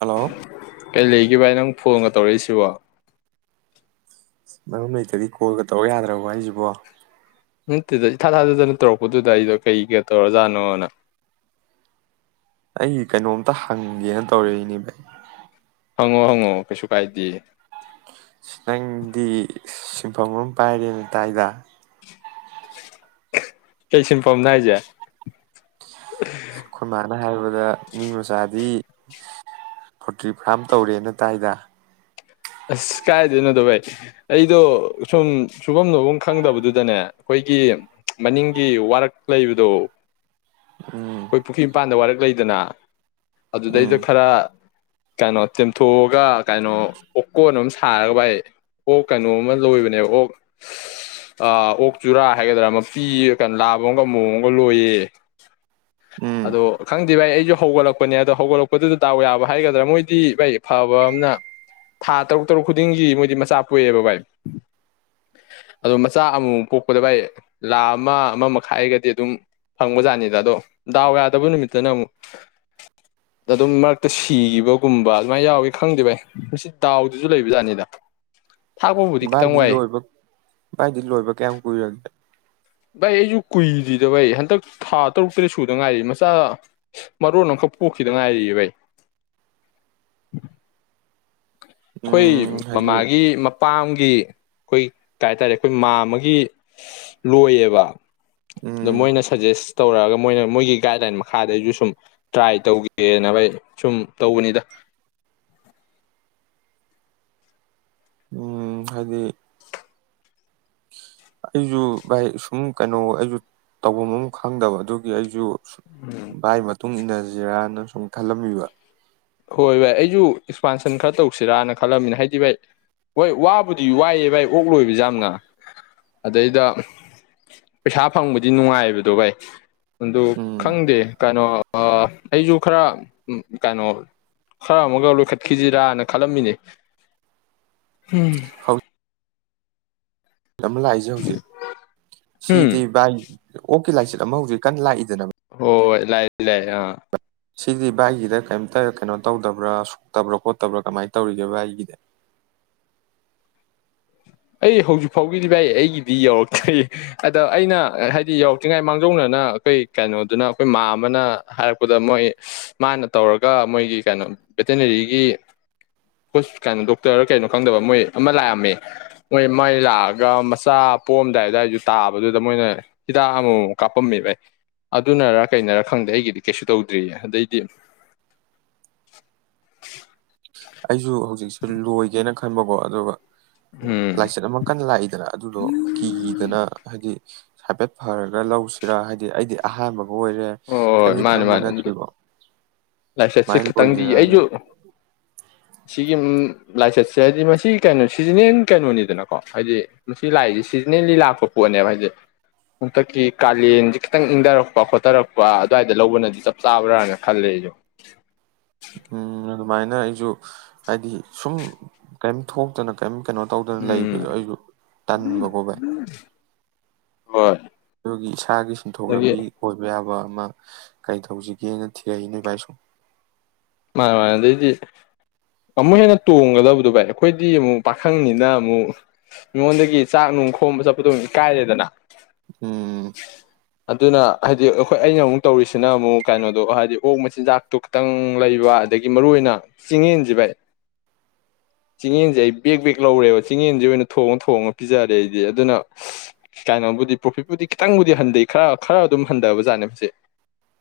hello ꯒꯤ ꯚꯥꯏ ꯅꯪ ꯐꯣꯟꯒ ꯇꯧꯔꯛꯏꯁꯤꯕꯣ ꯃꯔꯨꯝ ꯂꯩꯛꯇꯗꯤ ꯀꯣꯜꯒ ꯇꯧ ꯌꯥꯗ꯭ꯔꯕ ꯑꯩꯁꯤꯕꯣ ꯅꯠꯇꯗ ꯏꯊꯥ ꯊꯥꯗꯗꯅ ꯇꯧꯔꯛꯄꯗꯨꯗ ꯑꯩꯗꯣ ꯀꯩ ꯀꯩ ꯇꯧꯔꯖꯥꯠꯅꯣꯅ ꯑꯩꯒꯤ ꯀꯩꯅꯣꯝꯇ ꯍꯪꯒꯦꯅ ꯇꯧꯔꯛꯏꯅꯦ ꯚꯥꯏ ꯍꯪꯉꯣ ꯍꯪꯉꯑꯣ ꯀꯩꯁꯨ ꯀꯥꯏꯗꯦ ꯅꯪꯗꯤ ꯁꯤꯟꯐꯝ ꯑꯃ ꯄꯥꯏꯔꯦꯅ ꯇꯥꯏꯗ ꯀꯩ ꯁꯤꯝ ꯄꯝꯅꯥ ꯍꯥꯏꯁꯦ ꯈꯨꯟꯃꯅ ꯍꯥꯏꯔꯕꯗ ꯃꯤ ꯃꯆꯥꯗꯤ ꯄꯣꯜꯇ꯭ꯔꯤ ꯐꯥꯔꯝ ꯇꯧꯔꯦꯅ ꯇꯥꯏꯗ ꯑꯁ ꯀꯥꯏꯗꯣꯏꯅꯣꯗꯣ ꯚꯩ ꯑꯩꯗꯣ ꯁꯨꯝ ꯁꯨꯐꯝꯗꯣꯐꯝ ꯈꯪꯗꯕꯗꯨꯗꯅꯦ ꯑꯩꯈꯣꯏꯒꯤ ꯃꯅꯤꯡꯒꯤ ꯋꯥꯔꯛ ꯂꯩꯕꯗꯣ ꯎꯝ ꯑꯩꯈꯣꯏ ꯄꯨ꯭ꯔꯤ ꯃꯄꯥꯟꯗ ꯋꯥꯔꯛ ꯑꯣꯛ ꯂꯩꯗꯅ ꯑꯗꯨꯗꯩꯗ ꯎꯝ ꯈꯔ ꯀꯩꯅꯣ ꯆꯦꯝꯊꯣꯛꯑꯒ ꯀꯩꯅꯣ ꯑꯣꯛꯀꯣꯟ ꯑꯃ ꯁꯥꯔꯒ ꯚꯥꯏ ꯑꯣꯛ hhꯀꯩꯅꯣ ꯑꯃ ꯂꯣꯏꯕꯅꯦ ꯑꯣꯛ ꯑꯣꯛ ꯆꯨꯔꯥ ꯍꯥꯏꯒꯗ꯭ꯔꯥ ꯃꯄꯤꯤ ꯀꯩꯅꯣ ꯂꯥꯕ ꯑꯃꯒ ꯃꯑꯣ ꯑꯃꯒ ꯂꯣꯏꯌꯦ ꯎꯝ ꯑꯗꯣ ꯈꯪꯗꯦ ꯚꯥꯏ ꯑꯩꯁꯨ ꯍꯧꯒꯠꯂꯛꯄꯅꯦ ꯑꯗꯣ ꯍꯧꯒꯠꯂꯛꯄꯗꯨꯗ ꯗꯥꯎ ꯌꯥꯕ ꯍꯥꯏꯒꯗ꯭ꯔꯥ ꯃꯣꯏꯗꯤ ꯚꯥꯏ ꯐꯕ ꯑꯃꯅ ꯊꯥ ꯇꯔꯨꯛ ꯇꯔꯨꯛ ꯈꯨꯗꯤꯡꯒꯤ ꯃꯣꯏꯗꯤ ꯃꯆꯥ ꯄꯣꯛꯑꯦꯕ ꯚꯥꯏ ꯑꯗꯣ ꯃꯆꯥ ꯑꯃꯨꯛ ꯄꯣꯛꯄꯗ ꯚꯥꯏ ꯂꯥꯈ ꯑꯃ ꯑꯃ ꯃꯈꯥꯏꯒꯗꯤ ꯑꯗꯨꯝ ꯐꯪꯕ ꯖꯥꯠꯅꯤꯗ ꯑꯗꯣ ꯗꯥꯎ ꯌꯥꯗꯕ ꯅꯨꯃꯤꯠꯇꯅ ꯑꯃꯨꯛ ꯑꯗꯨꯝ ꯃꯔꯛꯇ ꯁꯤꯈꯤꯕꯒꯨꯝꯕ ꯑꯗꯨꯃꯥꯏꯅ ꯌꯥꯎꯒꯦ ꯈꯪꯗꯦꯕꯚ ꯑꯩ ꯃꯁꯤ ꯗꯥꯎꯗꯨꯁꯨ ꯂꯩꯕꯖꯥꯠꯅꯤꯗ ꯊꯥꯛꯄꯕꯨꯗꯤ ꯈꯤꯇꯪ ꯚꯥꯏꯗꯤ ꯋꯥꯏ ꯂꯣꯏꯕ ꯚꯥꯏꯗꯤ ꯂꯣꯏꯕ ꯀꯌꯥꯝ ꯀꯨꯏꯔꯒꯦ ꯚꯩ ꯑꯩꯁꯨ ꯀꯨꯏꯗ꯭ꯗꯕꯩ ꯍꯟꯗꯛ ꯊꯥ ꯇꯔꯨꯛꯇꯔ ꯁꯨꯗ ꯉꯥꯏꯔꯤ ꯃꯆꯥ ꯃꯔꯣꯟ ꯑꯃꯈꯛ ꯄꯣꯛꯈꯤꯗ ꯉꯥꯏꯔꯤ ꯚꯩ ꯑꯩꯈꯣꯏ ꯎꯝ ꯍꯥꯏꯗꯤ ꯃꯃꯥꯒꯤ ꯃꯄꯥꯝ ꯒꯤ ꯑꯩꯈꯣꯏ ꯀꯩꯇꯥꯔꯦ ꯑꯩꯈꯣꯏ ꯃꯥ ꯑꯃꯒꯤ ꯂꯣꯏꯌꯦꯕ ꯑꯗꯣ ꯎꯝ ꯃꯣꯏꯅ ꯁꯖꯦꯁ ꯇꯧꯔꯛꯑꯒ ꯃꯣꯏꯅ ꯃꯣꯏꯒꯤ ꯒꯥꯏꯗꯂꯥꯏꯟ ꯃꯈꯥꯗꯁꯨ ꯁꯨꯝ ꯇ꯭ꯔꯥꯏ ꯇꯧꯒꯦꯅꯅꯕ ꯁꯨꯝ ꯇꯧꯕꯅꯤꯗ ꯎꯝ ꯍꯥꯏꯗꯤ ꯑꯩꯁꯨ ꯚꯥꯏ ꯁꯨꯝ ꯀꯩꯅꯣ ꯑꯩꯁꯨ ꯇꯧꯐꯝ ꯑꯃ ꯈꯪꯗꯕ ꯑꯗꯨꯒꯤ ꯑꯩꯁꯨ ꯚꯏ ꯃ ꯃꯇꯨꯡꯨꯡ ꯏꯟꯅꯁꯤꯔꯅ ꯁꯨꯝ ꯈꯜꯂꯝꯕꯤꯕ ꯍꯣꯏ ꯚꯥꯏ ꯑꯩꯁꯨ ꯑꯦꯛꯁꯄꯥꯟꯁꯟ ꯈꯔ ꯇꯧꯁꯤꯔꯅ ꯈꯜꯂꯝꯃꯤꯅ ꯍꯥꯏꯗꯤ ꯚꯥꯏ ꯍꯣꯏ ꯋꯥꯕꯨꯗꯤ ꯋꯥꯏꯑꯦ ꯚꯥꯏ ꯑꯣꯛꯂꯣꯏꯕꯁꯦ ꯌꯥꯝꯅ ꯑꯗꯩꯗ ꯄꯩꯁꯥ ꯐꯪꯕꯗꯤ ꯅꯨꯡꯉꯥꯏꯕꯗꯣ ꯚꯥꯏ ꯑꯗꯨ ꯎꯝ ꯈꯪꯗꯦ ꯀꯩꯅꯣ ꯑꯩꯁꯨ ꯈꯔ ꯀꯩꯅꯣ ꯈꯔ ꯑꯃꯒ ꯂꯣꯏꯈꯠꯈꯤꯁꯤꯔꯥꯅ ꯈꯜꯂꯝꯃꯤꯅꯦ ꯎꯝ ꯍꯧ ꯑꯃ ꯂꯥꯛꯏꯁꯦ ꯍꯧꯖꯤꯛ ꯁꯤꯗꯤ ꯚꯏ ꯑꯣꯦ ꯂꯥꯏꯆꯠ ꯑꯃ ꯍꯧꯖꯤꯛ ꯀꯟꯅ ꯂꯥꯛꯏꯗꯅ ꯑꯣ ꯂꯥꯏ ꯂꯩ ꯑꯥ ꯁꯤꯗꯤ ꯕꯥꯏꯒꯤꯗ ꯀꯩꯝꯇ ꯀꯩꯅꯣ ꯇꯧꯗꯕ꯭ꯔꯥ ꯁꯣꯛꯇꯕ꯭ꯔꯥ ꯈꯣꯠꯇꯕ꯭ꯔꯥ ꯀꯃꯥꯏꯅ ꯇꯧꯔꯤꯒꯦ ꯕꯥꯏꯒꯤꯗ ꯑꯩ ꯍꯧꯖꯤꯛ ꯐꯥꯎꯒꯤꯗꯤ ꯚꯥꯏ ꯑꯩꯒꯤꯗꯤ ꯌꯧꯔꯛꯇ꯭ꯔꯤ ꯑꯗ ꯑꯩꯅ ꯍꯥꯏꯗꯤ ꯌꯧꯔꯛꯇ꯭ꯔꯤꯉꯩ ꯃꯥꯡꯖꯧꯅꯅ ꯑꯩꯈꯣꯏ ꯀꯩꯅꯣꯗꯨꯅ ꯑꯩꯈꯣꯏ ꯃꯥ ꯑꯃꯅ ꯍꯥꯏꯔꯛꯄꯗ ꯃꯣꯏ ꯃꯥꯅ ꯇꯧꯔꯒ ꯃꯣꯏꯒꯤ ꯀꯩꯅꯣ ꯚꯦꯇꯤꯅꯔꯤꯒꯤ ꯀꯩꯅꯣ ꯗꯣꯛꯇꯔ ꯀꯩꯅꯣ ꯈꯪꯗꯕ ꯃꯣꯏ ꯑꯃ ꯂꯥꯛꯑꯝꯃꯦ ꯃꯣꯏ ꯃꯥꯏ ꯂꯥꯛꯑꯒ ꯃꯆꯥ ꯄꯣꯑꯝꯗꯥꯏ ꯑꯗꯨꯋꯥꯏꯁꯨ ꯇꯥꯕꯗꯨꯗ ꯃꯣꯏꯅ ꯍꯤꯗꯥꯛ ꯑꯃꯃꯝꯛ ꯀꯥꯞꯄꯝꯃꯦꯕ ꯑꯗꯨꯅꯔ ꯀꯩꯅꯣꯔꯥ ꯈꯪꯗꯦ ꯑꯩꯒꯤꯗꯤ ꯀꯩꯁꯨ ꯇꯧꯗ꯭ꯔꯤꯌꯦ ꯑꯗꯩꯗꯤ ꯑꯩꯁꯨ ꯍꯧꯖꯤꯛꯁꯨ ꯂꯣꯏꯒꯦꯅ ꯈꯟꯕꯀꯣ ꯑꯗꯨꯒ ꯎꯝ ꯂꯥꯏꯆꯠ ꯑꯃ ꯀꯟꯅ ꯂꯥꯛꯏꯗꯅ ꯑꯗꯨꯗꯣ ꯀꯤ ꯀꯤꯗꯅ ꯍꯥꯏꯗꯤ ꯍꯥꯏꯐꯦꯠ ꯐꯔꯒ ꯂꯧꯁꯤꯔ ꯍꯥꯏꯗꯤ ꯑꯩꯗꯤ ꯑꯍꯥꯟꯕ ꯑꯣꯏꯣꯏꯔꯦ ꯍꯣꯏ ꯀꯔꯤꯝꯁꯨ ꯈꯪꯕ ꯅꯠꯇ꯭ꯔꯤꯀꯣ ꯂꯥꯏꯁꯥꯏꯠ ꯁꯤ ꯁꯨꯃꯥꯏꯅ ꯈꯤꯇꯪꯗꯤ ꯂꯣꯏꯁꯤꯔꯅ ꯑꯩꯁꯨ ꯁꯤꯒꯤ ꯂꯥꯏꯆꯠꯁꯦ ꯍꯥꯏꯗꯤ ꯃꯁꯤ ꯀꯩꯅꯣ ꯁꯤꯖꯟꯅꯦꯟ ꯀꯩꯅꯣꯅꯤꯗꯅꯀꯣ ꯍꯥꯏꯗꯤ ꯃꯁꯤ ꯂꯥꯏꯁ ꯁꯤꯖꯟꯅꯜꯂꯤ ꯂꯥꯛꯄ ꯄꯣꯠꯅꯦꯕ ꯍꯥꯏꯗꯤꯦ ꯍꯣꯡꯇꯛꯀꯤ ꯀꯥꯂꯦꯟꯁꯦ ꯈꯤꯇꯪ ꯏꯪꯊꯔꯛꯄ ꯈꯣꯊꯔꯛꯄ ꯑꯗꯨꯋꯥꯏꯗ ꯂꯧꯕꯅꯗꯤ ꯆꯞ ꯆꯥꯕ꯭ꯔꯥꯅ ꯈꯜꯂꯦ ꯑꯩꯁꯨ [unintelligible] ꯎꯝ ꯑꯗꯨꯃꯥꯏꯅ ꯑꯩꯁꯨ ꯍꯥꯏꯗꯤ ꯁꯨꯝ ꯀꯔꯤꯝ ꯊꯣꯛꯇꯅ ꯀꯔꯤꯝ ꯀꯩꯅꯣ ꯇꯧꯗꯅ ꯂꯩꯕꯗꯣ ꯎꯝ ꯑꯩꯁꯨ ꯇꯟꯕꯀꯣ ꯚꯏ ꯍꯣꯏ ꯑꯗꯨꯒꯤ ꯏꯁꯥꯒꯤ ꯁꯦꯟꯊꯣꯛ ꯑꯗꯒꯤ ꯂꯝꯕꯤ ꯑꯣꯏꯕ ꯌꯥꯕ ꯀꯩ ꯇꯧꯁꯤꯒꯦꯅ ꯊꯤꯔꯛꯏ ꯅꯣꯏ ꯚꯥꯏ ꯁꯣ ꯃꯥꯅꯦ ꯃꯥꯅꯦ ꯑꯗꯩꯗꯤ ꯑꯃꯨꯛ ꯍꯦꯟꯅ ꯇꯣꯡꯒꯗꯕꯗꯣ ꯚꯥꯏ ꯑꯩꯈꯣꯏꯗꯤ ꯑꯃꯨꯛ ꯄꯥꯈꯪꯅꯤꯅ ꯑꯃꯨꯛ ꯃꯤꯉꯣꯟꯗꯒꯤ ꯆꯥꯛ ꯅꯨꯡ ꯈꯣꯝꯕ ꯆꯠꯄꯗꯣꯛ ꯏꯀꯥꯏꯔꯦꯗꯅ ꯎꯝ ꯑꯗꯨꯅ ꯍꯥꯏꯗꯤ ꯑꯩꯈꯣꯏ ꯑꯩꯅ ꯑꯃꯨꯛ ꯇꯧꯔꯤꯁꯤꯅ ꯑꯃꯨꯛ ꯀꯩꯅꯣꯗꯣ ꯍꯥꯏꯗꯤ ꯑꯣꯛ ꯃꯆꯤꯟꯖꯥꯛꯇꯣ ꯈꯤꯇꯪ ꯂꯩꯕ ꯑꯗꯒꯤ ꯃꯔꯨꯑꯣꯏ ꯑꯣꯏꯅ ꯆꯦꯡꯌꯦꯟꯁꯦ ꯚꯥꯏ ꯆꯦꯡꯌꯦꯦꯟꯁꯦ ꯑꯩ ꯕꯦꯛ ꯕꯦꯛ ꯂꯧꯔꯦꯕ ꯆꯤꯡꯌꯦꯦꯟꯁꯦ ꯑꯣꯏꯅ ꯊꯣꯡꯉ ꯊꯣꯡꯉ ꯄꯤꯖꯔꯦ ꯑꯩꯗꯤ ꯑꯗꯨꯅ ꯀꯥꯏꯅꯣꯕꯨꯗꯤ ꯄ꯭ꯔꯣꯐꯤꯠꯄꯨꯗꯤ ꯈꯤꯇꯪꯕꯨꯗꯤ ꯍꯟꯊꯩ ꯈꯔ ꯈꯔ ꯑꯗꯨꯝ ꯍꯟꯊꯕꯖꯥꯠꯅꯦ ꯍꯧ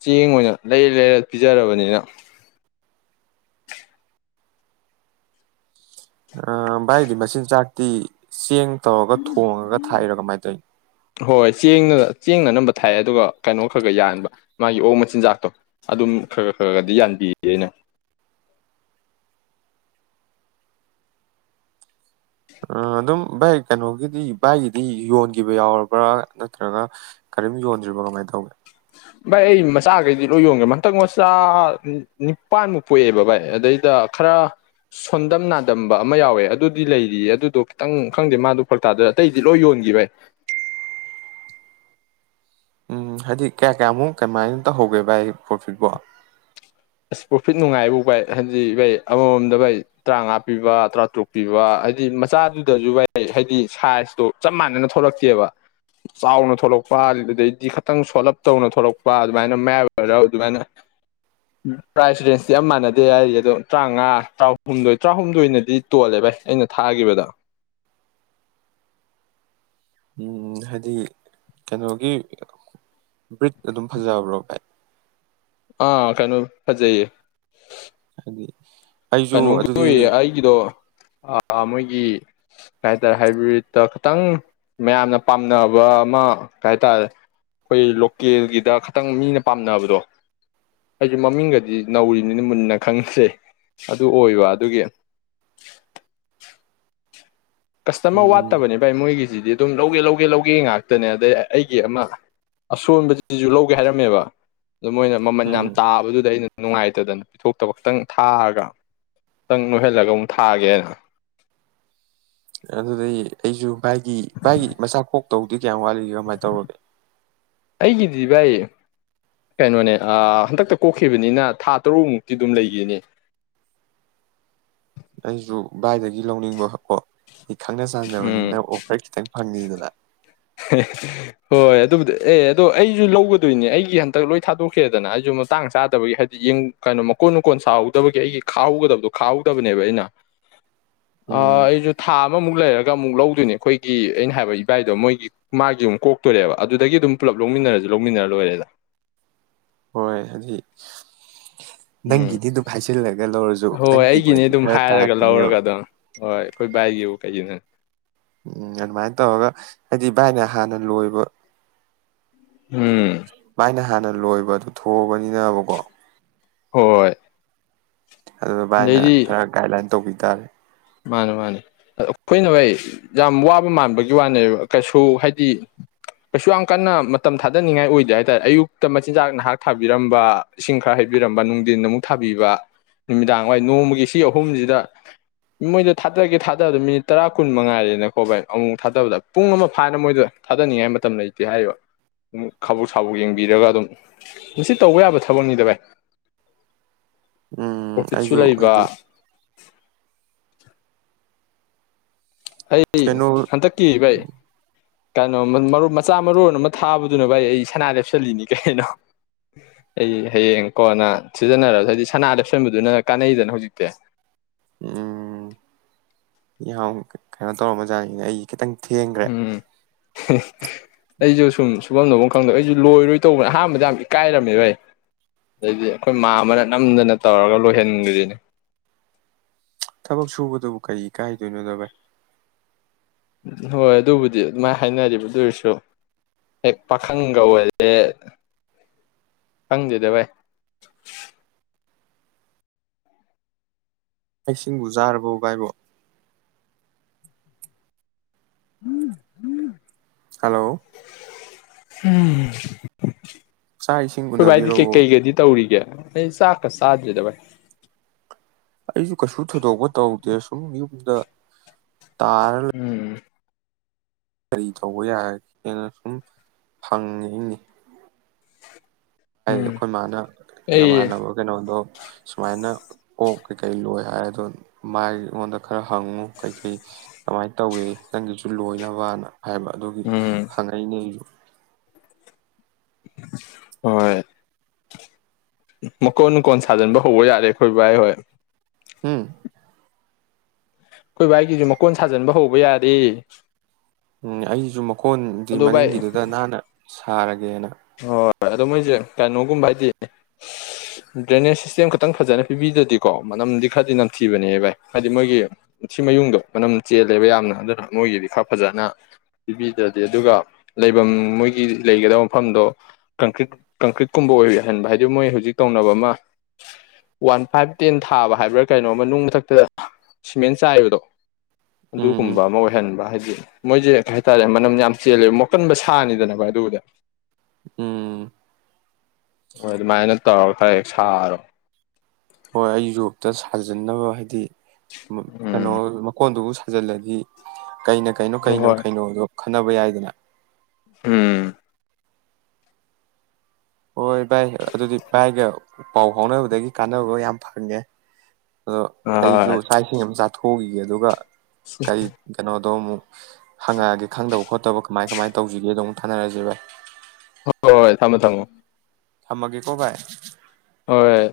ꯆꯌꯦ ꯑꯣꯏꯅ ꯂꯩꯔ ꯂꯩꯔ ꯄꯤꯖꯔꯕꯅꯤꯅ ꯑ ꯚꯥꯏꯗꯤ ꯃꯆꯤꯟꯖꯥꯛꯇꯤ ꯆꯦꯡ ꯇꯧꯔꯒ ꯊꯣꯡꯉꯒ ꯊꯥꯏꯔꯣ ꯀꯃꯥꯏꯅ ꯇꯧꯅꯤ ꯍꯣꯏ ꯆꯦꯡ ꯆꯦꯡꯅ ꯑꯅꯝꯕ ꯊꯥꯏ ꯑꯗꯨꯒ ꯀꯩꯅꯣ ꯈꯔ ꯈꯔ ꯌꯥꯟꯕ ꯃꯥꯒꯤ ꯑꯣ ꯃꯆꯤꯟꯖꯥꯛꯇꯣ ꯑꯗꯨꯝ ꯈꯔ ꯈꯔ ꯈꯗꯤ ꯌꯥꯟꯕꯤꯌꯦ ꯑꯩꯅ ꯑꯗꯨꯝ ꯚꯥꯏ ꯀꯩꯅꯣꯒꯤꯗꯤ ꯚꯥꯏꯒꯤꯗꯤ ꯌꯣꯟꯈꯤꯕ ꯌꯥꯎꯔꯕ꯭ꯔꯥ ꯅꯠꯇ꯭ꯔꯒ ꯀꯔꯤꯝ ꯌꯣꯟꯗ꯭ꯔꯤꯕꯣ ꯀꯃꯥꯏꯅ ꯇꯧꯒꯦ ꯚꯥꯏ ꯑꯩ ꯃꯆꯥꯈꯩꯗꯤ ꯂꯣꯏ ꯌꯣꯟꯈ꯭ꯔꯦ ꯃꯟꯇꯪ ꯃꯆꯥ ꯅꯤꯄꯥꯟꯃꯨꯛ ꯄꯣꯛꯑꯦꯕ ꯚꯥꯏ ꯑꯗꯩꯗ ꯈꯔ ꯁꯣꯟꯗꯝ ꯅꯥꯗꯝꯕ ꯑꯃ ꯌꯥꯎꯋꯦ ꯑꯗꯨꯗꯤ ꯂꯩꯔꯤꯌꯦ ꯑꯗꯨꯗꯣ ꯈꯤꯇꯪ ꯈꯪꯗꯦ ꯃꯥꯗꯣ ꯐꯛ ꯇꯥꯗ ꯑꯇꯩꯗꯤ ꯂꯣꯏ ꯌꯣꯟꯈꯤ ꯚꯥꯏ ꯎꯝ ꯍꯥꯏꯗꯤ ꯀꯌꯥ ꯀꯌꯥꯃꯨꯛ ꯀꯃꯥꯏꯅ ꯇꯧꯍꯧꯒꯦ ꯚ ꯑꯩ ꯄ꯭ꯔꯣꯐꯤꯠꯕꯣ ꯑꯁ ꯄ꯭ꯔꯣꯐꯤꯠ ꯅꯨꯡꯥꯏꯐꯥꯎ ꯚ ꯍꯥꯏꯗꯤ ꯚꯩ ꯑꯃꯃꯝꯗ ꯚꯩ ꯇꯔꯥꯃꯉꯥ ꯄꯤꯕ ꯇꯔꯥꯇꯔꯨꯛ ꯄꯤꯕ ꯍꯥꯏꯗꯤ ꯃꯆꯥꯗꯨꯗꯁꯨ ꯥꯏ ꯍꯥꯏꯗꯤ ꯁꯥꯏꯖꯇꯣ ꯆꯞ ꯃꯥꯟꯅꯅ ꯊꯣꯛꯂꯛꯇꯦꯕ ꯆꯥꯎꯅ ꯊꯣꯛꯂꯛꯄ ꯑꯗꯨꯗꯩꯗꯤ ꯈꯤꯇꯪ ꯁꯣꯜꯂꯞ ꯇꯧꯅ ꯊꯣꯛꯂꯛꯄ ꯑꯗꯨꯃꯥꯏꯅ ꯃꯌꯥꯏ ꯑꯣꯏꯔ ꯑꯗꯨꯃꯥꯏꯅ ꯄ꯭ꯔꯥꯏꯖ ꯔꯦꯟꯖꯇꯤ ꯌꯥꯝ ꯃꯥꯟꯅꯗꯦ ꯍꯥꯏꯔꯤ ꯑꯗꯣ ꯇꯔꯥꯃꯉꯥ ꯇꯔꯥꯍꯨꯝꯗꯣꯏ ꯇꯔꯥꯍꯨꯝꯗꯣꯏꯅꯗꯤ ꯇꯣꯜꯂꯦ ꯚꯥꯏ ꯑꯩꯅ ꯊꯥꯈꯤꯕꯗ ꯎ ꯍꯥꯏꯗꯤ ꯀꯩꯅꯣꯒꯤ ꯕ꯭ꯔꯤꯠ ꯑꯗꯨꯝ ꯐꯖꯕ꯭ꯔꯣ ꯚꯥꯏ ꯑꯥ ꯀꯩꯅ ꯐꯖꯩꯌꯦ ꯎ ꯀꯩꯅꯣꯒꯤ ꯑꯣꯏꯌꯦ ꯑꯩꯒꯤꯗꯣ ꯃꯣꯏ ꯒꯤ ꯀꯩ ꯍꯥꯏꯇꯥꯔꯦ ꯍꯥꯏꯕ꯭ꯔꯤꯠꯇ ꯈꯤꯇꯪ ꯃꯌꯥꯝꯅ ꯄꯥꯝꯅꯕ ꯑꯃ ꯀꯩ ꯍꯥꯏꯇꯥꯔꯦ ꯑꯩꯈꯣꯏ ꯂꯣꯀꯦꯜꯒꯤꯗ ꯈꯤꯇꯪ ꯃꯤꯅ ꯄꯥꯝꯅꯕꯗꯣ ꯑꯩꯁꯨ ꯃꯃꯤꯡꯒꯗꯤ ꯅꯧꯔꯤꯅꯤꯅ ꯃꯨꯟꯅ ꯈꯪꯉꯤꯁꯦ ꯑꯗꯨ ꯑꯣꯏꯕ ꯑꯗꯨꯒꯤ ꯀꯁꯇꯃꯔ ꯎꯝ ꯋꯥꯠꯇꯕꯅꯤ ꯚꯥꯏ ꯃꯣꯏꯒꯤꯁꯤꯗꯤ ꯑꯗꯨꯝ ꯂꯧꯒꯦ ꯂꯧꯒꯦ ꯂꯧꯒꯦ ꯉꯥꯛꯇꯅꯦ ꯑꯗꯩ ꯑꯩꯒꯤ ꯑꯃ ꯑꯁꯣꯟꯕꯕꯁꯤꯁꯨ ꯂꯧꯒꯦ ꯍꯥꯏꯔꯝꯃꯦꯕ ꯑꯗꯨ ꯃꯣꯏꯅ ꯃꯃꯜ ꯎꯝ ꯌꯥꯝ ꯇꯥꯕꯗꯨꯗ ꯑꯩꯅ ꯅꯨꯡꯉꯥꯏꯇꯗꯅ ꯄꯤꯊꯣꯛꯇꯕ ꯈꯇꯪ ꯊꯥꯔꯒ ꯈꯤꯇꯪ ꯅꯣꯏꯍꯜꯂꯒ ꯑꯃꯨꯛ ꯊꯥꯒꯦꯅ ꯑꯗꯨꯗꯒꯤꯩ ꯑꯩꯁꯨ ꯚꯥꯏꯒꯤ ꯚꯥꯏꯒꯤ ꯃꯆꯥ ꯀꯣꯛ ꯇꯧꯗꯤ ꯀꯌꯥꯝ ꯋꯥꯠꯂꯤꯒꯦ ꯀꯃꯥꯏꯅ ꯇꯧꯔꯒꯦ ꯑꯩꯒꯤꯗꯤ ꯚꯥꯏ ꯀꯩꯅꯣꯅꯦ ꯍꯟꯗꯛꯇ ꯀꯣꯛꯈꯤꯕꯅꯤꯅ ꯊꯥ ꯇꯔꯨꯛꯃꯨꯛꯇꯤ ꯑꯗꯨꯝ ꯂꯩꯈꯤꯅꯦ ꯑꯩꯁꯨ ꯚꯥꯏꯗꯒꯤ ꯂꯧꯅꯤꯡꯕꯄꯣ ꯑꯩ ꯈꯪꯅ ꯆꯥꯟꯅꯕꯅꯤ ꯎꯝ ꯅꯪ ꯑꯣꯐꯔ ꯈꯤꯇꯪ ꯐꯪꯉꯤꯗꯨꯗ ꯑꯦ ꯍꯣꯏ ꯑꯗꯨꯕꯨꯗꯤ ꯑꯦ ꯑꯗꯣ ꯑꯩꯁꯨ ꯂꯧꯒꯗꯣꯏꯅꯦ ꯑꯩꯒꯤ ꯍꯟꯇꯛ ꯂꯣꯏ ꯊꯥꯗꯣꯛꯀꯦꯗꯅ ꯑꯩꯁꯨ ꯃꯇꯥꯡ ꯆꯥꯗꯕꯒꯤ ꯍꯥꯏꯗꯤ ꯌꯦꯡ ꯀꯩꯅꯣ ꯃꯀꯣꯟ ꯃꯀꯣꯟ ꯁꯥꯍꯧꯗꯕꯒꯤ ꯑꯩꯒꯤ ꯈꯥꯍꯧꯒꯗꯕꯗꯣ ꯈꯥꯍꯧꯗꯕꯅꯦꯕ ꯑꯩꯅ ꯑ ꯎꯝ ꯑꯩꯁꯨ ꯊꯥ ꯑꯃꯃꯨꯛ ꯂꯩꯔꯒ ꯑꯃꯨꯛ ꯂꯧ ꯑꯗꯨꯅꯦ ꯑꯩꯈꯣꯏꯒꯤ ꯑꯩꯅ ꯍꯥꯏꯕ ꯏꯕꯥꯏꯗꯣ ꯃꯣꯏꯒꯤ ꯃꯥꯒꯤ ꯑꯃꯝ ꯀꯣꯛꯇꯣꯔꯦꯕ ꯑꯗꯨꯗꯒꯤ ꯑꯗꯨꯝ ꯄꯨꯂꯞ ꯂꯧꯃꯤꯟꯅꯔꯁꯨ ꯂꯧꯃꯤꯟꯅꯔ ꯂꯣꯏꯔꯦꯗ ꯍꯣꯏ ꯍꯥꯏꯗꯤ ꯎꯝ ꯅꯪꯒꯤꯤꯗꯤꯗꯨ ꯐꯥꯏꯁꯤꯂꯒꯂꯣ ꯍꯣꯏ ꯑꯩꯒꯤꯅꯤ ꯑꯗꯨꯝ ꯍꯥꯏꯔꯒ ꯂꯧꯔꯒ ꯑꯗꯨꯝ ꯍꯣꯏ ꯑꯩꯈꯣꯏ ꯕꯥꯏꯒꯤ ꯀꯩꯒꯤ ꯅꯪ ꯎꯝ ꯑꯗꯨꯃꯥꯏꯅ ꯇꯧꯔꯒ ꯍꯥꯏꯗꯤ ꯚꯥꯏꯅ ꯍꯥꯟꯅ ꯂꯣꯏꯕ ꯎꯝ ꯃꯥꯥꯏꯅ ꯍꯅ ꯂꯣꯏꯕ ꯑꯗꯨ ꯊꯣꯛꯑꯕꯅꯤꯅꯕꯀꯣ ꯍꯣꯏ ꯑꯗꯨ ꯚꯥꯏꯅ ꯑꯗꯩꯗꯤ ꯈꯔ ꯒꯥꯏꯗꯂꯥꯏꯟ ꯇꯧꯕꯤꯦ ꯇꯥꯔꯦ ꯃꯥꯅꯦ ꯃꯥꯅꯦ ꯑ ꯑꯩꯈꯣꯏꯅ ꯍꯥꯏ ꯌꯥꯝ ꯋꯥꯕ ꯃꯥꯟꯕꯒꯤ ꯋꯥꯅꯦꯕ ꯀꯩꯁꯨ ꯍꯥꯏꯗꯤ ꯀꯩꯁꯨ ꯌꯥꯝ ꯀꯟꯅ ꯃꯇꯝ ꯊꯥꯗꯅꯤꯡꯉꯥꯏ ꯑꯣꯏꯗꯦ ꯍꯥꯏ ꯇꯔꯦ ꯑꯌꯨꯛꯇ ꯃꯆꯤꯟꯖꯥꯛ ꯅꯍꯥꯛ ꯊꯥꯕꯤꯔꯝꯕ ꯏꯁꯤꯡ ꯈꯔ ꯍꯩꯕꯤꯔꯝꯕ ꯅꯨꯡꯊꯤꯟꯗ ꯑꯃꯨꯛ ꯊꯥꯕꯤꯕ ꯅꯨꯃꯤꯗꯥꯡ ꯋꯥꯏ ꯅꯣꯡꯃꯒꯤ ꯁꯤ ꯑꯍꯨꯝꯁꯤꯗ ꯃꯣꯏꯗꯣ ꯊꯥꯗꯔꯛꯀꯦ ꯊꯥꯗꯕꯗ ꯃꯤꯅꯤꯠ ꯇꯔꯥ ꯀꯨꯟ ꯃꯉꯥꯏꯔꯦꯅꯀꯣ ꯚꯏ ꯑꯃꯨꯛ ꯊꯥꯗꯕꯗ ꯄꯨꯡ ꯑꯃ ꯐꯥꯅ ꯃꯣꯏꯗꯣ ꯊꯥꯗꯅꯤꯡꯉꯥꯏ ꯃꯇꯝ ꯂꯩꯇꯦ ꯍꯥꯏꯔꯤꯕ ꯈꯥꯕꯣꯛꯛ ꯁꯥꯕꯣꯛ ꯌꯦꯡꯕꯤꯔꯒ ꯑꯗꯨꯝ ꯃꯁꯤꯁꯤ ꯇꯧꯕ ꯌꯥꯕ ꯊꯕꯛꯅꯤꯗ ꯚꯥꯏ ꯎꯝ ꯄ꯭ꯔꯣꯐꯤꯠꯁꯨ ꯑꯩꯁꯨ ꯂꯩꯕ ꯍꯥꯏꯗꯤ ꯑꯩ ꯀꯩꯅꯣ ꯍꯟꯗꯛꯀꯤ ꯩ ꯀꯩꯅꯣ ꯃꯔ ꯃꯆꯥ ꯃꯔꯣꯟ ꯑꯃ ꯊꯥꯕꯗꯨꯅ ꯚꯥꯏ ꯑꯩ ꯁꯅꯥ ꯂꯦꯞꯁꯤꯜꯂꯤꯅꯤ ꯀꯩꯅꯣ ꯑꯩ ꯍꯌꯦꯡ ꯀꯣꯟꯅ ꯁꯤꯖꯤꯟꯅꯔꯁꯨ ꯍꯥꯏꯗꯤ ꯁꯅꯥ ꯂꯦꯞꯁꯟꯕꯗꯨꯅ ꯀꯥꯟꯅꯩꯗꯅ ꯍꯧꯖꯤꯛꯇꯤ ꯎꯝ ꯌꯥ ꯀꯩꯅꯣ ꯇꯧꯔꯝꯕ ꯆꯥꯅꯤꯅꯦ ꯑꯩ ꯈꯤꯇꯪ ꯊꯦꯡꯈ꯭ꯔꯦ ꯎꯝ ꯑꯩꯁꯨ ꯁꯨꯝ ꯁꯨꯐꯝꯝꯗꯐꯝ ꯈꯪꯗꯦ ꯑꯩꯁꯨ ꯂꯣꯏꯔꯣꯏ ꯇꯧꯕꯅꯦ ꯑꯍꯥꯟꯕꯗ ꯌꯥꯝ ꯏꯀꯥꯏꯔꯝꯃꯦꯕꯩ ꯑꯗꯩꯗꯤ ꯑꯩꯈꯣꯏ ꯃꯥ ꯑꯃꯅ ꯅꯝꯗꯅ ꯇꯧꯔꯒ ꯂꯣꯏꯍꯟꯈꯤꯔꯤꯅꯦ ꯀꯥꯏ ꯊꯅꯗꯕꯥꯥꯏ ꯍꯣꯏ ꯑꯗꯨꯕꯨꯗꯤ ꯑꯗꯨꯃꯥꯏꯅ ꯍꯥꯏꯅꯔꯤꯕꯗꯨꯔꯁꯨ ꯍꯦꯛ ꯄꯥꯈꯪ ꯀꯧ ꯑꯣꯏꯦ ꯈꯪꯗꯦꯗ ꯚꯥꯏ ꯑꯩꯁꯤꯡꯕꯨꯖꯥꯔꯕꯣ ꯕꯥꯥꯏꯕꯣ ꯎꯝ ꯍꯝ ꯍꯜꯂꯣ ꯎꯝ ꯆꯥꯛ ꯏꯁꯤꯡ ꯑꯩꯈꯣꯏ ꯚꯥꯏꯗꯤ ꯎꯅꯕꯤꯔꯕꯣ ꯀꯩꯀꯩꯒꯩꯗꯤ ꯇꯧꯔꯤꯒꯦ ꯑꯩ ꯆꯀꯁ ꯁꯥꯖꯕꯤꯗꯕꯥꯥꯏ ꯑꯩꯁꯨ ꯀꯩꯁꯨ ꯊꯣꯏꯗꯣꯛꯄ ꯇꯧꯗꯦ ꯁꯨꯝ ꯗ ꯇꯥꯔꯜ ꯎꯝ ꯀꯔꯤ ꯇꯧꯕ ꯌꯥꯔꯒꯦꯅ ꯁꯨꯝ ꯍꯪꯅꯤꯡꯏ ꯍꯥꯏ ꯎꯝ ꯑꯩꯈꯣꯏ ꯃꯥꯅ ꯑꯩ ꯅꯃꯥꯟꯅꯕ ꯀꯩꯅꯣꯗꯣ ꯁꯨꯃꯥꯏꯅ ꯑꯣ ꯀꯩꯀꯩ ꯂꯣꯏ ꯍꯥꯏꯔ ꯑꯗꯣ ꯃꯥꯏ ꯑꯩꯉꯣꯟꯗ ꯈꯔ ꯍꯪꯉꯨ ꯀꯩꯀꯩ ꯀꯃꯥꯏꯅ ꯇꯧꯏ ꯅꯪꯒꯤꯁꯨ ꯂꯣꯏꯅꯕꯅ ꯍꯥꯏꯕ ꯑꯗꯨꯒꯤ ꯎꯝ ꯍꯪꯉꯛꯏꯅꯦ ꯑꯩꯁꯨ ꯍꯣꯏ ꯃꯀꯣꯟ ꯅꯨꯡꯀꯣꯟ ꯁꯥꯖꯤꯟꯕ ꯍꯧꯕ ꯌꯥꯔꯦ ꯑꯩꯈꯣꯏ ꯚꯥꯏ ꯍꯣꯏ ꯎꯝ ꯑꯩꯈꯣꯏ ꯚ ꯑꯩꯒꯤꯁꯨ ꯃꯀꯣꯟ ꯁꯥꯖꯤꯟꯕ ꯍꯧꯕ ꯌꯥꯗꯦ ꯎꯝ ꯑꯩꯁꯨ ꯀꯣꯟꯗꯤ ꯃꯅꯤꯡꯒꯤꯗꯨꯗ ꯅꯍꯥꯟꯅ ꯁꯥꯔꯒꯦꯅ ꯍꯣꯏ ꯍꯣꯏ ꯑꯗꯣ ꯃꯣꯏꯁꯦ ꯀꯩꯅꯣꯒꯨꯝꯕ ꯍꯥꯏꯗꯤ ꯗ꯭ꯔꯦꯅꯦꯖ ꯁꯤꯁꯇꯦꯝ ꯈꯇꯪ ꯐꯖꯅ ꯄꯤꯕꯤꯗ꯭ꯔꯗꯤꯀꯣ ꯃꯅꯝꯗꯤ ꯈꯔꯗꯤ ꯅꯝꯊꯤꯕꯅꯦ ꯚꯥꯏ ꯍꯥꯏꯗꯤ ꯃꯣꯏꯒꯤ ꯁꯤꯃꯌꯨꯡꯗꯣ ꯃꯅꯝ ꯆꯦꯜꯂꯦꯕ ꯌꯥꯝꯅ ꯑꯗꯨꯅ ꯃꯣꯏꯒꯤꯗꯤ ꯈꯔ ꯐꯖꯅ ꯄꯤꯕꯤꯗ꯭ꯔꯗꯤ ꯑꯗꯨꯒ ꯂꯩꯐꯝ ꯃꯣꯏꯒꯤ ꯂꯩꯒꯗꯕ ꯃꯐꯝꯗꯣ ꯀꯪꯀ꯭ꯔꯤꯠ ꯀꯪꯀ꯭ꯔꯤꯠꯀꯨꯝꯕ ꯑꯣꯏꯍꯟꯕ ꯍꯥꯏꯗꯤ ꯃꯣꯏ ꯍꯧꯖꯤꯛ ꯇꯧꯅꯕ ꯑꯃ ꯋꯥꯟ ꯐꯥꯏꯚ ꯇꯦꯟ ꯊꯥꯕ ꯍꯥꯏꯕ꯭ꯔꯥ ꯀꯩꯅꯣꯝꯃ ꯅꯨꯡ ꯃꯊꯛꯇꯗ ꯁꯤꯃꯦꯟ ꯆꯥꯏꯕꯗꯣ ꯎꯝ ꯎꯝ ꯑꯗꯨꯒꯨꯝꯕ ꯑꯃ ꯑꯣꯏꯍꯟꯕ ꯍꯥꯏꯗꯤ ꯃꯣꯏꯁꯦ ꯀꯩ ꯍꯥꯏꯇꯥꯔꯦ ꯃꯅꯝ ꯌꯥꯝ ꯆꯦꯜꯂꯦꯕ ꯃꯣꯀꯟꯕ ꯁꯥꯅꯤꯗꯅꯅꯕ ꯑꯗꯨꯕꯨꯗ ꯎꯝ ꯍꯣꯏ ꯑꯗꯨꯃꯥꯏꯅ ꯇꯧꯔꯒ ꯈꯔ ꯍꯦꯛ ꯁꯥꯔꯣ ꯍꯣꯏ ꯑꯩ ꯌꯨꯔꯣꯞꯇ ꯁꯥꯖꯟꯅꯕ ꯍꯥꯏꯗꯤ ꯎꯝ ꯀꯩꯅꯣ ꯃꯀꯣꯟ ꯑꯗꯨ ꯐꯖꯤꯜꯂꯗꯤ ꯀꯩꯅꯣ ꯀꯩꯅꯣ ꯍꯣꯏ ꯀꯩꯅꯣ ꯍꯣꯏ ꯀꯩꯅꯣ ꯑꯗꯣ ꯈꯟꯅꯕ ꯌꯥꯏꯗꯅ ꯎꯝ ꯍꯣꯏ ꯚꯥꯏ ꯑꯗꯨꯗꯤ ꯚꯥꯏꯒ ꯄꯥꯎ ꯐꯥꯎꯅꯕꯗꯒꯤ ꯀꯥꯟꯅꯕ ꯌꯥꯝ ꯐꯪꯉꯦ ꯑꯗꯣ ꯍꯣꯏ ꯑꯩꯁꯨ ꯍꯣꯏ ꯆꯁꯤꯡ ꯑꯃ ꯆꯥꯊꯣꯛꯎꯈꯤ ꯑꯗꯨꯒ ꯀꯩ ꯀꯩꯅꯣꯗꯣ ꯍꯪꯉꯛꯑꯒꯦ ꯈꯪꯗꯕ ꯈꯣꯠꯇꯕ ꯀꯃꯥꯏ ꯀꯃꯥꯏꯅ ꯇꯧꯁꯤꯒꯦ ꯑꯗꯨ ꯊꯅꯔꯖꯔꯥꯏ ꯍꯣꯏ ꯍꯣꯏ ꯍꯣꯏ ꯊꯝꯃꯣ ꯊꯝꯃꯣ ꯊꯝꯃꯒꯦꯀꯣ ꯚꯥꯏ ꯍꯣꯏ